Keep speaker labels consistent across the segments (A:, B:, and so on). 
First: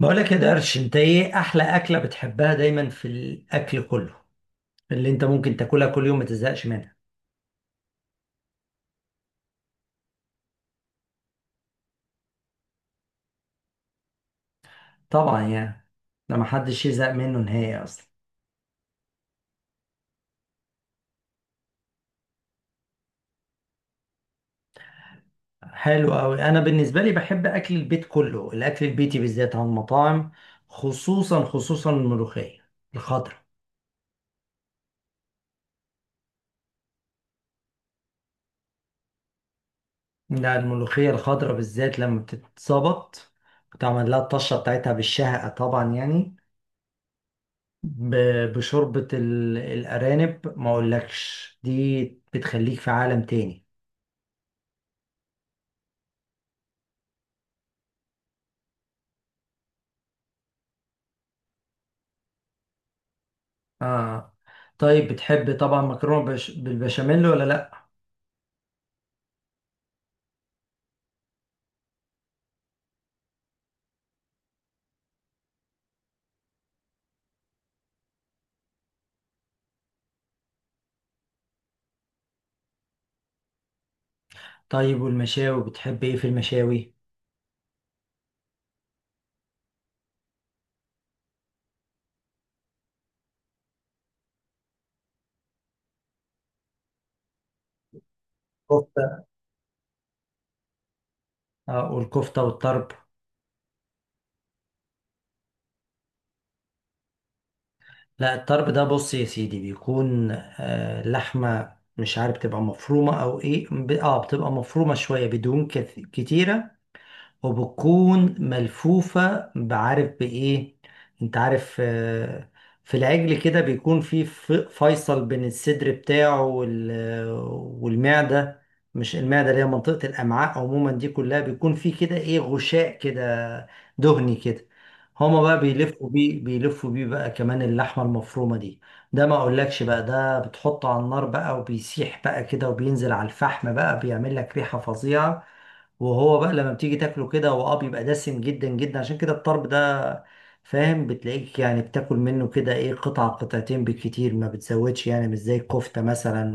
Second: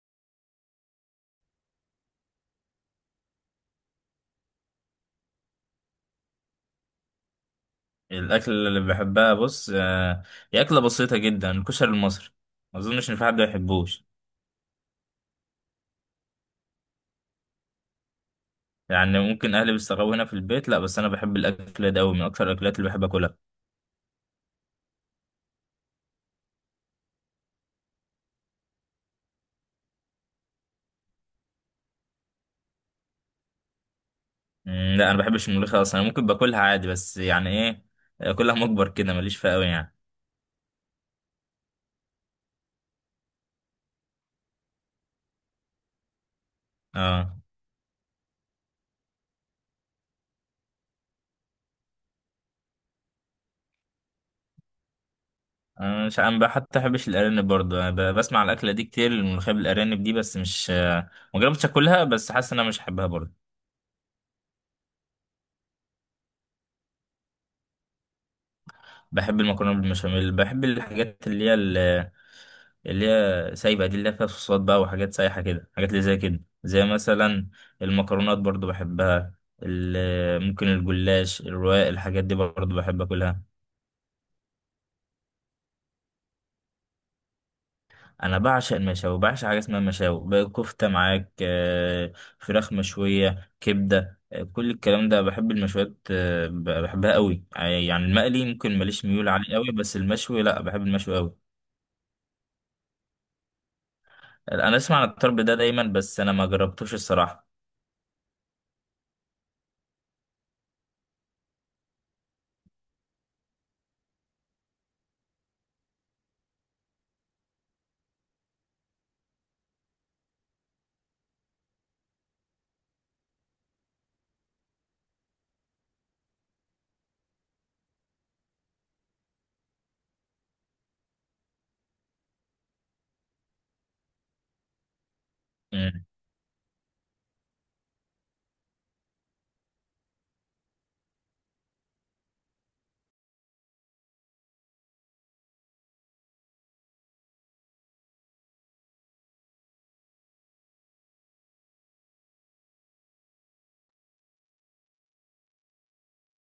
A: بقولك يا درش، انت ايه احلى اكلة بتحبها دايما في الاكل كله اللي انت ممكن تاكلها كل يوم ما تزهقش منها؟
B: الاكل اللي بحبها بص هي اكله بسيطه جدا، الكشري المصري. ما اظنش ان في حد ما يحبوش.
A: طبعا يعني ده ما حدش يزهق منه نهائي اصلا.
B: يعني ممكن اهلي بيستغربوا هنا في البيت، لا بس انا بحب الاكل ده قوي، من اكتر الاكلات اللي بحب اكلها.
A: حلو قوي. انا بالنسبة لي بحب اكل البيت كله، الاكل البيتي بالذات عن المطاعم، خصوصا الملوخية الخضراء.
B: لا انا ما بحبش الملوخيه اصلا، أنا ممكن باكلها عادي بس يعني ايه، اكلها مجبر كده ماليش فيها قوي يعني.
A: لا، الملوخية الخضراء بالذات لما بتتظبط وتعمل لها الطشة بتاعتها بالشهقة، طبعا يعني
B: اه.
A: الأرانب، ما أقولكش دي بتخليك في عالم تاني.
B: انا مش، انا بقى حتى بحبش الارانب برضه، انا بسمع على الاكله دي كتير، الملوخيه بالارانب دي، بس مش، ما جربتش اكلها، بس حاسس ان انا مش هحبها برضه.
A: آه. طيب، بتحب طبعا مكرونة بالبشاميل ولا لأ؟
B: بحب المكرونه بالبشاميل، بحب الحاجات اللي هي سايبة دي، اللي هي فيها صوصات بقى وحاجات سايحة كده، حاجات اللي زي كده زي مثلا المكرونات برضو بحبها. ممكن الجلاش الرواق الحاجات دي برضو بحب اكلها.
A: طيب، والمشاوي بتحب إيه في المشاوي؟
B: انا بعشق المشاوي، بعشق حاجة اسمها مشاوي بقى، كفتة معاك، فراخ مشوية، كبدة، كل الكلام ده بحب المشويات، بحبها قوي، يعني المقلي ممكن ماليش
A: كفتة،
B: ميول عليه قوي، بس المشوي لا بحب المشوي قوي.
A: آه، والكفتة والطرب.
B: انا اسمع عن الطرب ده دايما، بس انا ما جربتوش الصراحة.
A: لا، الطرب ده بص يا سيدي، بيكون آه لحمة مش عارف، بتبقى مفرومة أو إيه، آه، بتبقى مفرومة شوية بدهون كتيرة، وبتكون ملفوفة بعارف بإيه. أنت عارف آه، في العجل كده بيكون في فيصل بين الصدر بتاعه والمعدة. مش المعدة اللي هي منطقة الأمعاء عموما، دي كلها بيكون في كده إيه، غشاء كده دهني كده. هما بقى
B: مم.
A: بيلفوا بيه، بيلفوا بيه بقى كمان اللحمة المفرومة دي. ده ما اقولكش بقى، ده بتحطه على النار بقى وبيسيح بقى كده وبينزل على الفحم بقى، بيعمل لك ريحة فظيعة. وهو بقى لما بتيجي تاكله كده، هو اه بيبقى دسم جدا جدا، عشان كده الطرب ده فاهم، بتلاقيك يعني بتاكل منه كده ايه، قطعة قطعتين بالكتير، ما بتزودش، يعني مش زي الكفتة مثلا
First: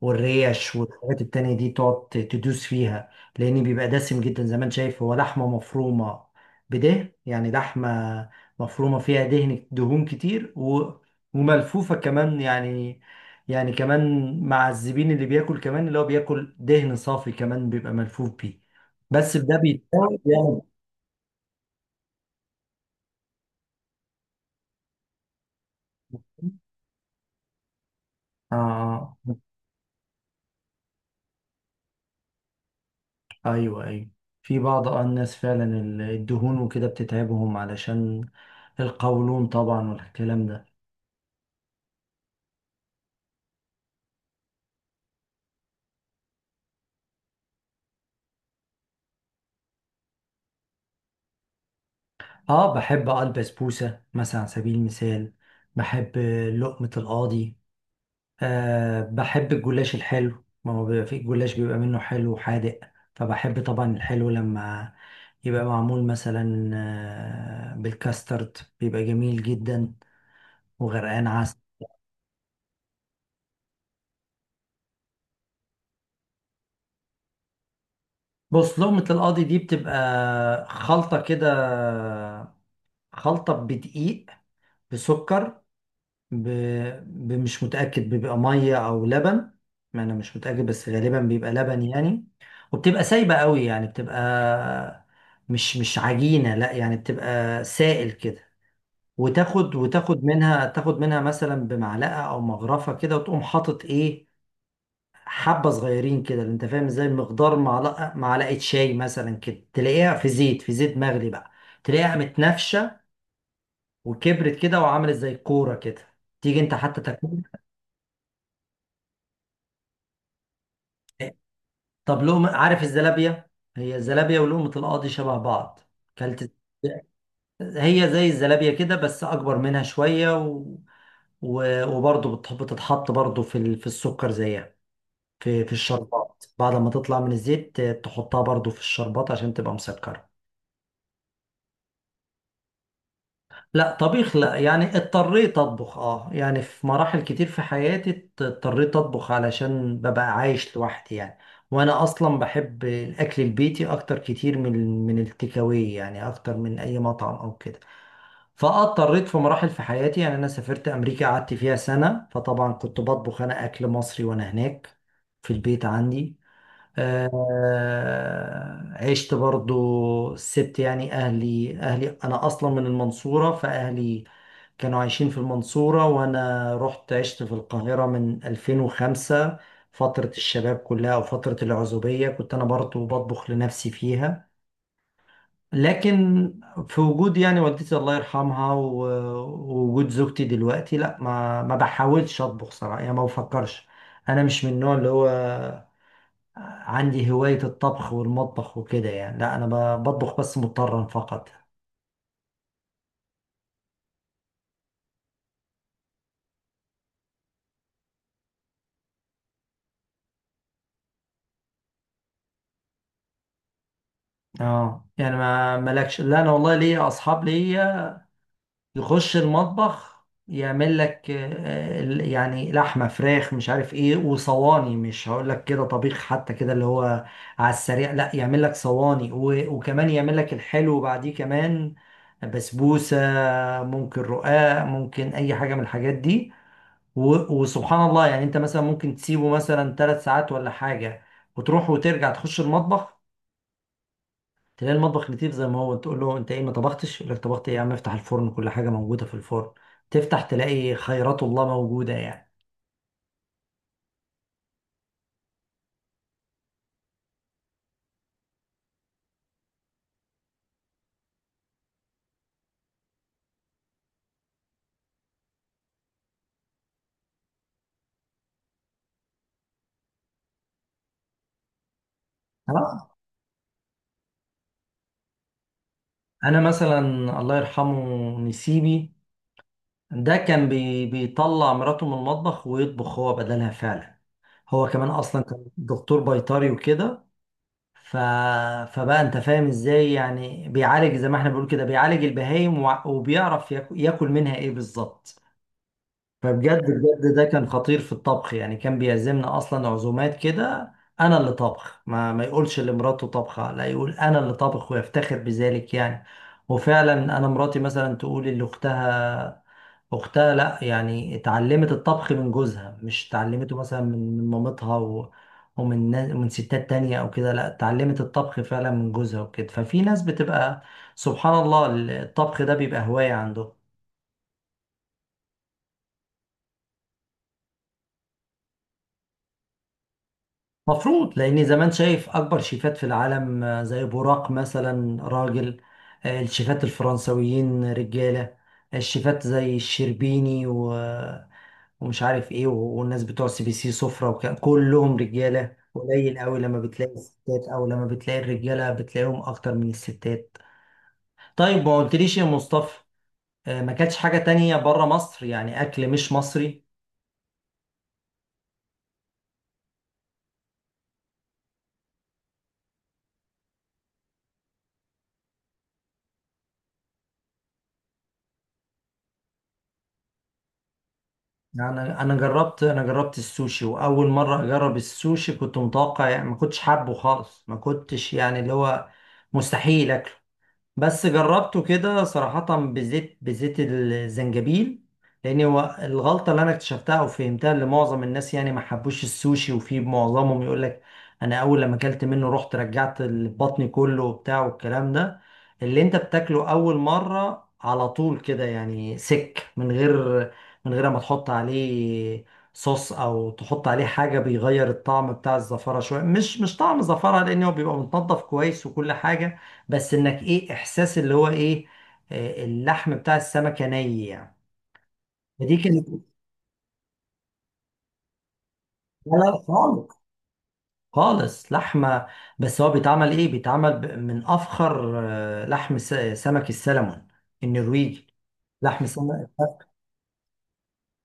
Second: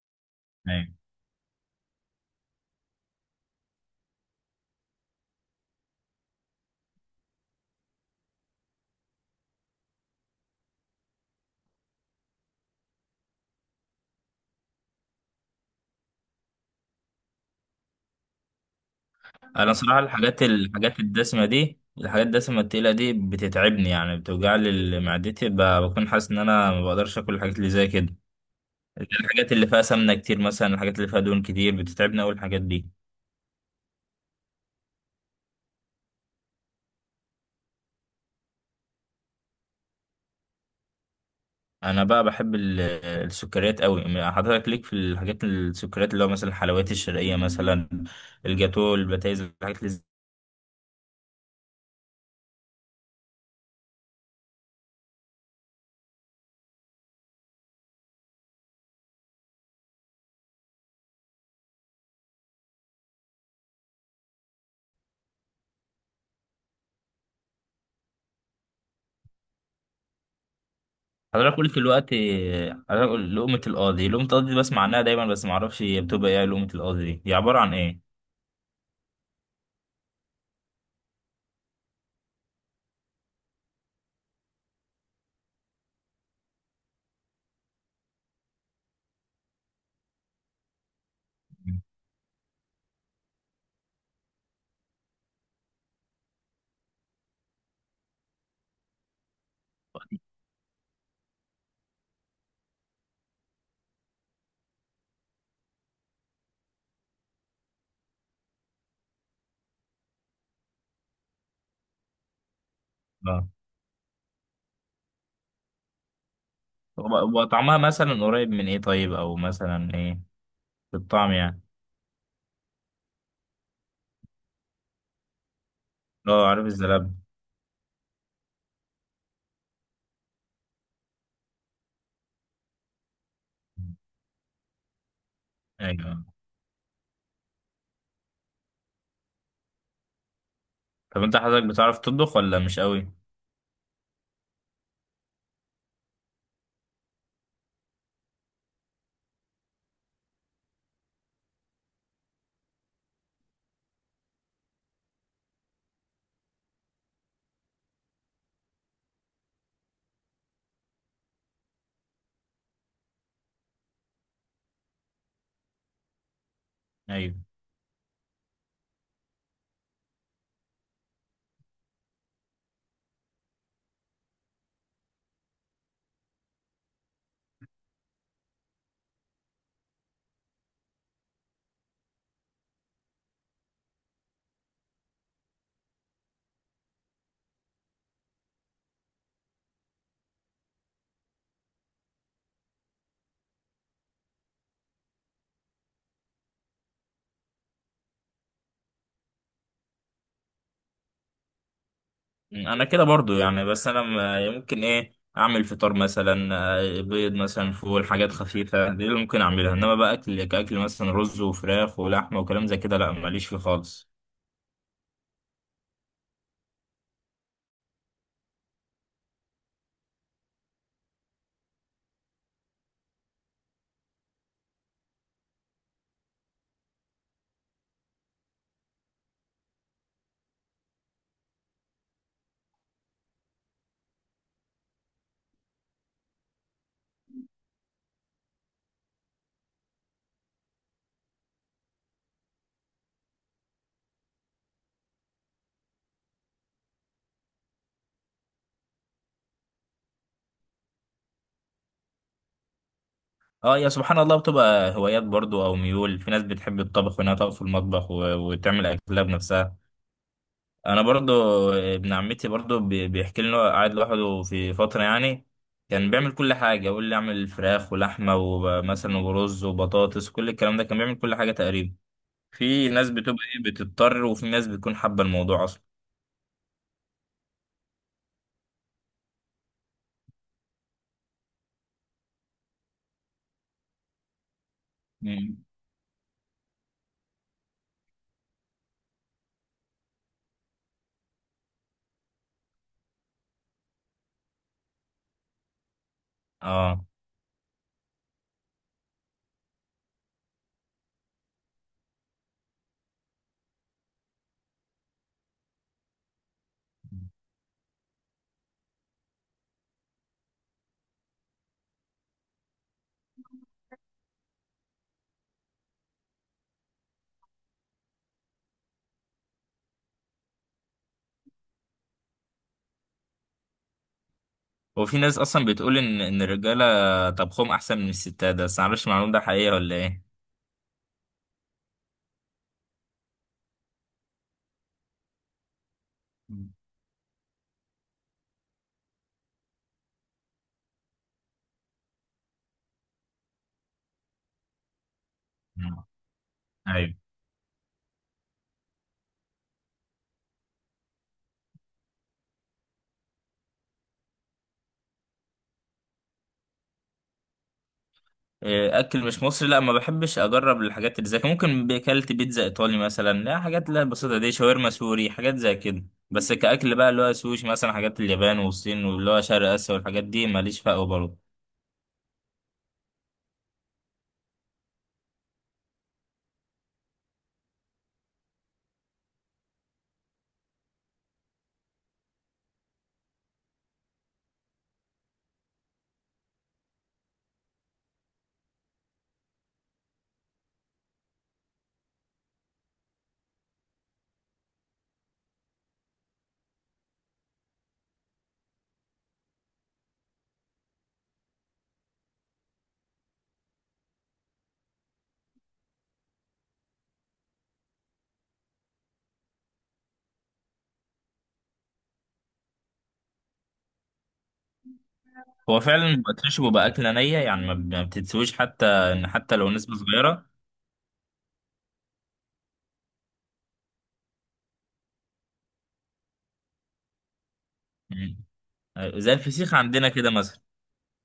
A: والريش
B: أيوة.
A: والحاجات التانية دي تقعد تدوس فيها. لأن بيبقى دسم جدا زي ما انت شايف، هو لحمة مفرومة بده يعني، لحمة مفرومة فيها دهن، دهون كتير وملفوفة كمان يعني، يعني كمان مع الزبين اللي بياكل كمان اللي هو بياكل دهن صافي كمان، بيبقى ملفوف بيه. بس ده
B: انا صراحه
A: بيتساوي يعني.
B: الحاجات الدسمه التقيله دي بتتعبني، يعني بتوجع لي معدتي، بكون حاسس ان انا ما بقدرش اكل الحاجات اللي زي كده.
A: آه آه،
B: الحاجات اللي فيها سمنه كتير مثلا، الحاجات اللي فيها دهون كتير، بتتعبني اول الحاجات دي.
A: أيوه أيوه. في بعض آه الناس فعلا الدهون وكده بتتعبهم، علشان القولون طبعا والكلام ده.
B: انا بقى بحب السكريات قوي، حضرتك ليك في الحاجات السكريات اللي هو مثلا الحلويات الشرقيه مثلا، الجاتو، البتايز، الحاجات اللي زي-.
A: اه، بحب اه البسبوسة مثلا على سبيل المثال، بحب لقمة القاضي، آه بحب الجلاش الحلو. ما هو بيبقى في الجلاش بيبقى منه حلو وحادق، فبحب طبعا الحلو لما يبقى معمول مثلا آه بالكاسترد، بيبقى جميل جدا وغرقان
B: حضرتك
A: عسل.
B: قلت دلوقتي حضرتك قلت لقمه القاضي، لقمه القاضي دي بسمع عنها دايما بس ما اعرفش هي بتبقى ايه، لقمه القاضي دي هي عباره عن ايه؟
A: بص، لقمة القاضي دي بتبقى خلطة كده، خلطة بدقيق، بسكر، ب... مش متأكد، بيبقى مية أو لبن، ما أنا مش متأكد، بس غالبا بيبقى لبن يعني. وبتبقى سايبة قوي، يعني بتبقى مش عجينة، لا يعني بتبقى سائل كده. وتاخد منها، تاخد منها مثلا بمعلقة أو مغرفة كده، وتقوم حاطط إيه، حبة صغيرين كده، اللي أنت فاهم إزاي، مقدار معلقة، معلقة شاي مثلا كده، تلاقيها في زيت، في زيت مغلي بقى، تلاقيها متنفشة وكبرت كده وعملت زي كورة كده، تيجي أنت حتى
B: هو
A: تاكلها.
B: هو طعمها مثلا قريب من ايه طيب، او مثلا ايه في الطعم يعني؟
A: طب لقمة، عارف الزلابية؟ هي الزلابية ولقمة القاضي شبه بعض.
B: اه
A: كلت؟
B: عارف الزلاب.
A: هي زي الزلابية كده بس أكبر منها شوية وبرضه بتتحط برضه في السكر زيها، في
B: ايوه.
A: الشربات، بعد ما تطلع من الزيت تحطها برضه في الشربات عشان تبقى مسكرة.
B: طب انت حضرتك بتعرف تطبخ ولا مش قوي؟
A: لا، طبيخ لا يعني، اضطريت اطبخ اه يعني. في مراحل كتير في حياتي اضطريت اطبخ علشان ببقى عايش لوحدي يعني، وانا اصلا بحب الاكل البيتي اكتر كتير من التكاوي يعني، اكتر من اي مطعم او كده. فاضطريت في مراحل في حياتي يعني، انا سافرت امريكا قعدت فيها سنة، فطبعا كنت بطبخ انا اكل مصري وانا هناك في البيت عندي.
B: ايوه.
A: آه، عشت برضو سبت يعني أهلي أنا أصلا من المنصورة، فأهلي كانوا عايشين في المنصورة، وأنا رحت عشت في القاهرة من 2005، فترة الشباب كلها أو فترة العزوبية كنت أنا برضو بطبخ لنفسي فيها. لكن في وجود يعني والدتي الله يرحمها ووجود زوجتي دلوقتي، لا ما بحاولش أطبخ صراحة يعني، ما بفكرش. أنا مش من النوع اللي هو عندي هواية الطبخ والمطبخ وكده يعني، لا انا بطبخ بس مضطرا فقط.
B: انا كده برضو يعني، بس انا ممكن ايه اعمل فطار مثلا، بيض مثلا، فول، حاجات خفيفه دي اللي ممكن اعملها، انما بقى اكل كاكل مثلا رز وفراخ ولحمه وكلام زي كده، لا ماليش فيه خالص.
A: اه يعني ما مالكش. لا انا والله ليا اصحاب ليا يخش المطبخ يعمل لك آه، يعني لحمة، فراخ، مش عارف ايه، وصواني مش هقول لك كده طبيخ حتى كده اللي هو على السريع، لا يعمل لك صواني وكمان يعمل لك الحلو بعديه كمان، بسبوسة، ممكن رقاق، ممكن اي حاجة من الحاجات دي. وسبحان الله يعني، انت مثلا ممكن تسيبه مثلا ثلاث ساعات ولا حاجة، وتروح وترجع تخش المطبخ تلاقي المطبخ لطيف زي ما هو، تقول له انت ايه ما طبختش، يقول لك طبخت ايه يا عم، افتح الفرن كل حاجة موجودة في الفرن. تفتح تلاقي خيرات الله موجودة يعني.
B: اه يا سبحان الله، بتبقى هوايات برضو او ميول، في ناس بتحب الطبخ وانها تقف في المطبخ وتعمل اكلها بنفسها. انا برضو، ابن عمتي برضو بيحكي لي إن هو قاعد لوحده في فتره يعني، كان بيعمل كل حاجه، يقول لي اعمل فراخ ولحمه ومثلا ورز وبطاطس، كل الكلام ده كان بيعمل كل حاجه تقريبا. في ناس
A: آه.
B: بتبقى ايه بتضطر، وفي ناس بتكون حابه الموضوع اصلا.
A: انا مثلا، الله يرحمه، نسيبي ده كان بي، بيطلع مراته من المطبخ ويطبخ هو بدلها فعلا. هو كمان اصلا
B: مم.
A: كان دكتور بيطري وكده، ف... فبقى انت فاهم ازاي يعني، بيعالج زي ما احنا بنقول كده، بيعالج البهايم وبيعرف ياكل منها ايه بالظبط. فبجد
B: اه.
A: بجد ده كان خطير في الطبخ يعني، كان بيعزمنا اصلا عزومات كده، انا اللي طبخ، ما يقولش لمراته طبخه، لا يقول انا اللي طبخ ويفتخر بذلك يعني. وفعلا انا مراتي مثلا تقول اللي اختها، اختها لا يعني اتعلمت الطبخ من جوزها، مش اتعلمته مثلا من مامتها ومن من ستات تانية او كده، لا اتعلمت الطبخ فعلا من جوزها وكده. ففي ناس بتبقى سبحان الله، الطبخ ده بيبقى هواية عنده.
B: وفي ناس اصلا بتقول ان الرجاله طبخهم احسن من الستات، ده بس معرفش المعلومه ده حقيقه ولا ايه.
A: مفروض، لان زمان شايف اكبر شيفات في العالم آه، زي بوراق مثلا راجل، آه، الشيفات الفرنسويين رجاله، الشيفات زي الشربيني آه، ومش عارف ايه والناس بتوع سي بي سي سفرة، وكان كلهم رجاله.
B: مم.
A: قليل قوي لما بتلاقي
B: ايوه.
A: الستات، او لما بتلاقي الرجاله بتلاقيهم اكتر من الستات. طيب ما قلتليش يا مصطفى، آه، ما كانتش حاجه تانية بره مصر يعني اكل مش مصري؟
B: إيه، اكل مش مصري، لا ما بحبش اجرب الحاجات اللي زي كده، ممكن اكلت بيتزا ايطالي مثلا، لا حاجات لا بسيطه دي، شاورما سوري حاجات زي كده، بس كاكل بقى اللي هو سوشي مثلا، حاجات اليابان والصين واللي هو شرق اسيا والحاجات دي ماليش فقه برضه.
A: انا جربت، انا جربت السوشي. واول مره اجرب السوشي كنت متوقع يعني، ما كنتش حابه خالص، ما كنتش يعني اللي هو مستحيل اكله. بس جربته كده صراحة بزيت الزنجبيل، لأن هو الغلطة اللي أنا اكتشفتها أو فهمتها، اللي معظم الناس يعني ما حبوش السوشي، وفي معظمهم يقول لك أنا أول لما أكلت منه رحت رجعت بطني كله وبتاع والكلام ده، اللي أنت بتاكله أول مرة على طول كده يعني سك، من غير، من غير ما تحط عليه صوص أو تحط عليه حاجة بيغير الطعم بتاع الزفرة شوية، مش مش طعم زفرة، لأن هو بيبقى متنضف كويس وكل حاجة، بس انك ايه احساس اللي هو ايه، آه، اللحم بتاع السمكه ني يعني. فدي
B: هو
A: كانت.
B: فعلا بيبقى ترش وبيبقى اكله نيه يعني، ما بتتسويش حتى، ان
A: لا
B: حتى
A: لا
B: لو نسبه
A: خالص
B: صغيره.
A: خالص لحمه بس هو بيتعمل ايه بيتعمل ب- من افخر آه، لحم س- سمك السلمون النرويجي
B: مم.
A: لحم
B: زي
A: سمك
B: الفسيخ عندنا كده مثلا.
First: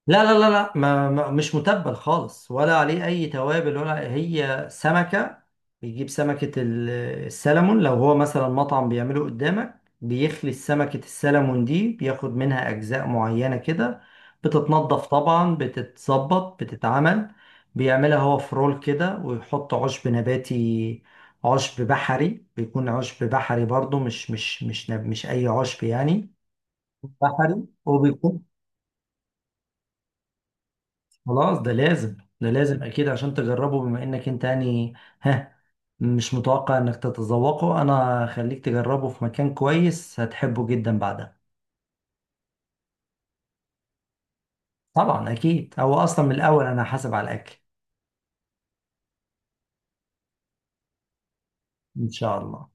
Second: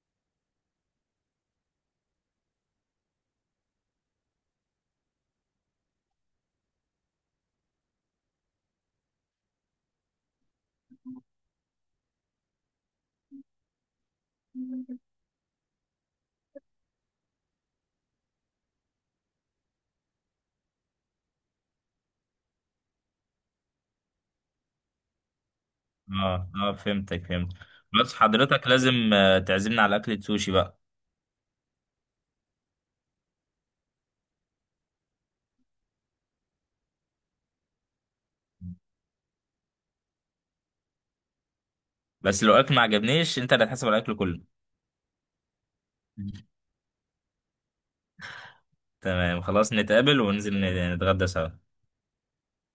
A: لا لا لا لا، ما مش متبل خالص، ولا عليه اي توابل ولا، هي سمكة، بيجيب سمكة السلمون. لو هو مثلا مطعم بيعمله قدامك، بيخلي سمكة السلمون دي بياخد منها اجزاء معينة كده، بتتنضف طبعا، بتتظبط، بتتعمل، بيعملها هو في رول كده، ويحط عشب نباتي، عشب بحري، بيكون عشب بحري برضو، مش اي عشب يعني،
B: اه اه فهمتك، فهمت.
A: بحري
B: بس
A: وبيكون.
B: حضرتك لازم، تعزمنا على اكله سوشي بقى.
A: خلاص، ده لازم، ده لازم اكيد عشان تجربه، بما انك انت يعني، ها، مش متوقع انك تتذوقه، انا خليك تجربه في مكان كويس هتحبه جدا بعدها.
B: بس لو اكل ما عجبنيش انت اللي هتحاسب على الاكل كله.
A: طبعا اكيد، هو اصلا من الاول انا حاسب على الاكل.
B: تمام خلاص، نتقابل وننزل نتغدى سوا.
A: ان شاء الله.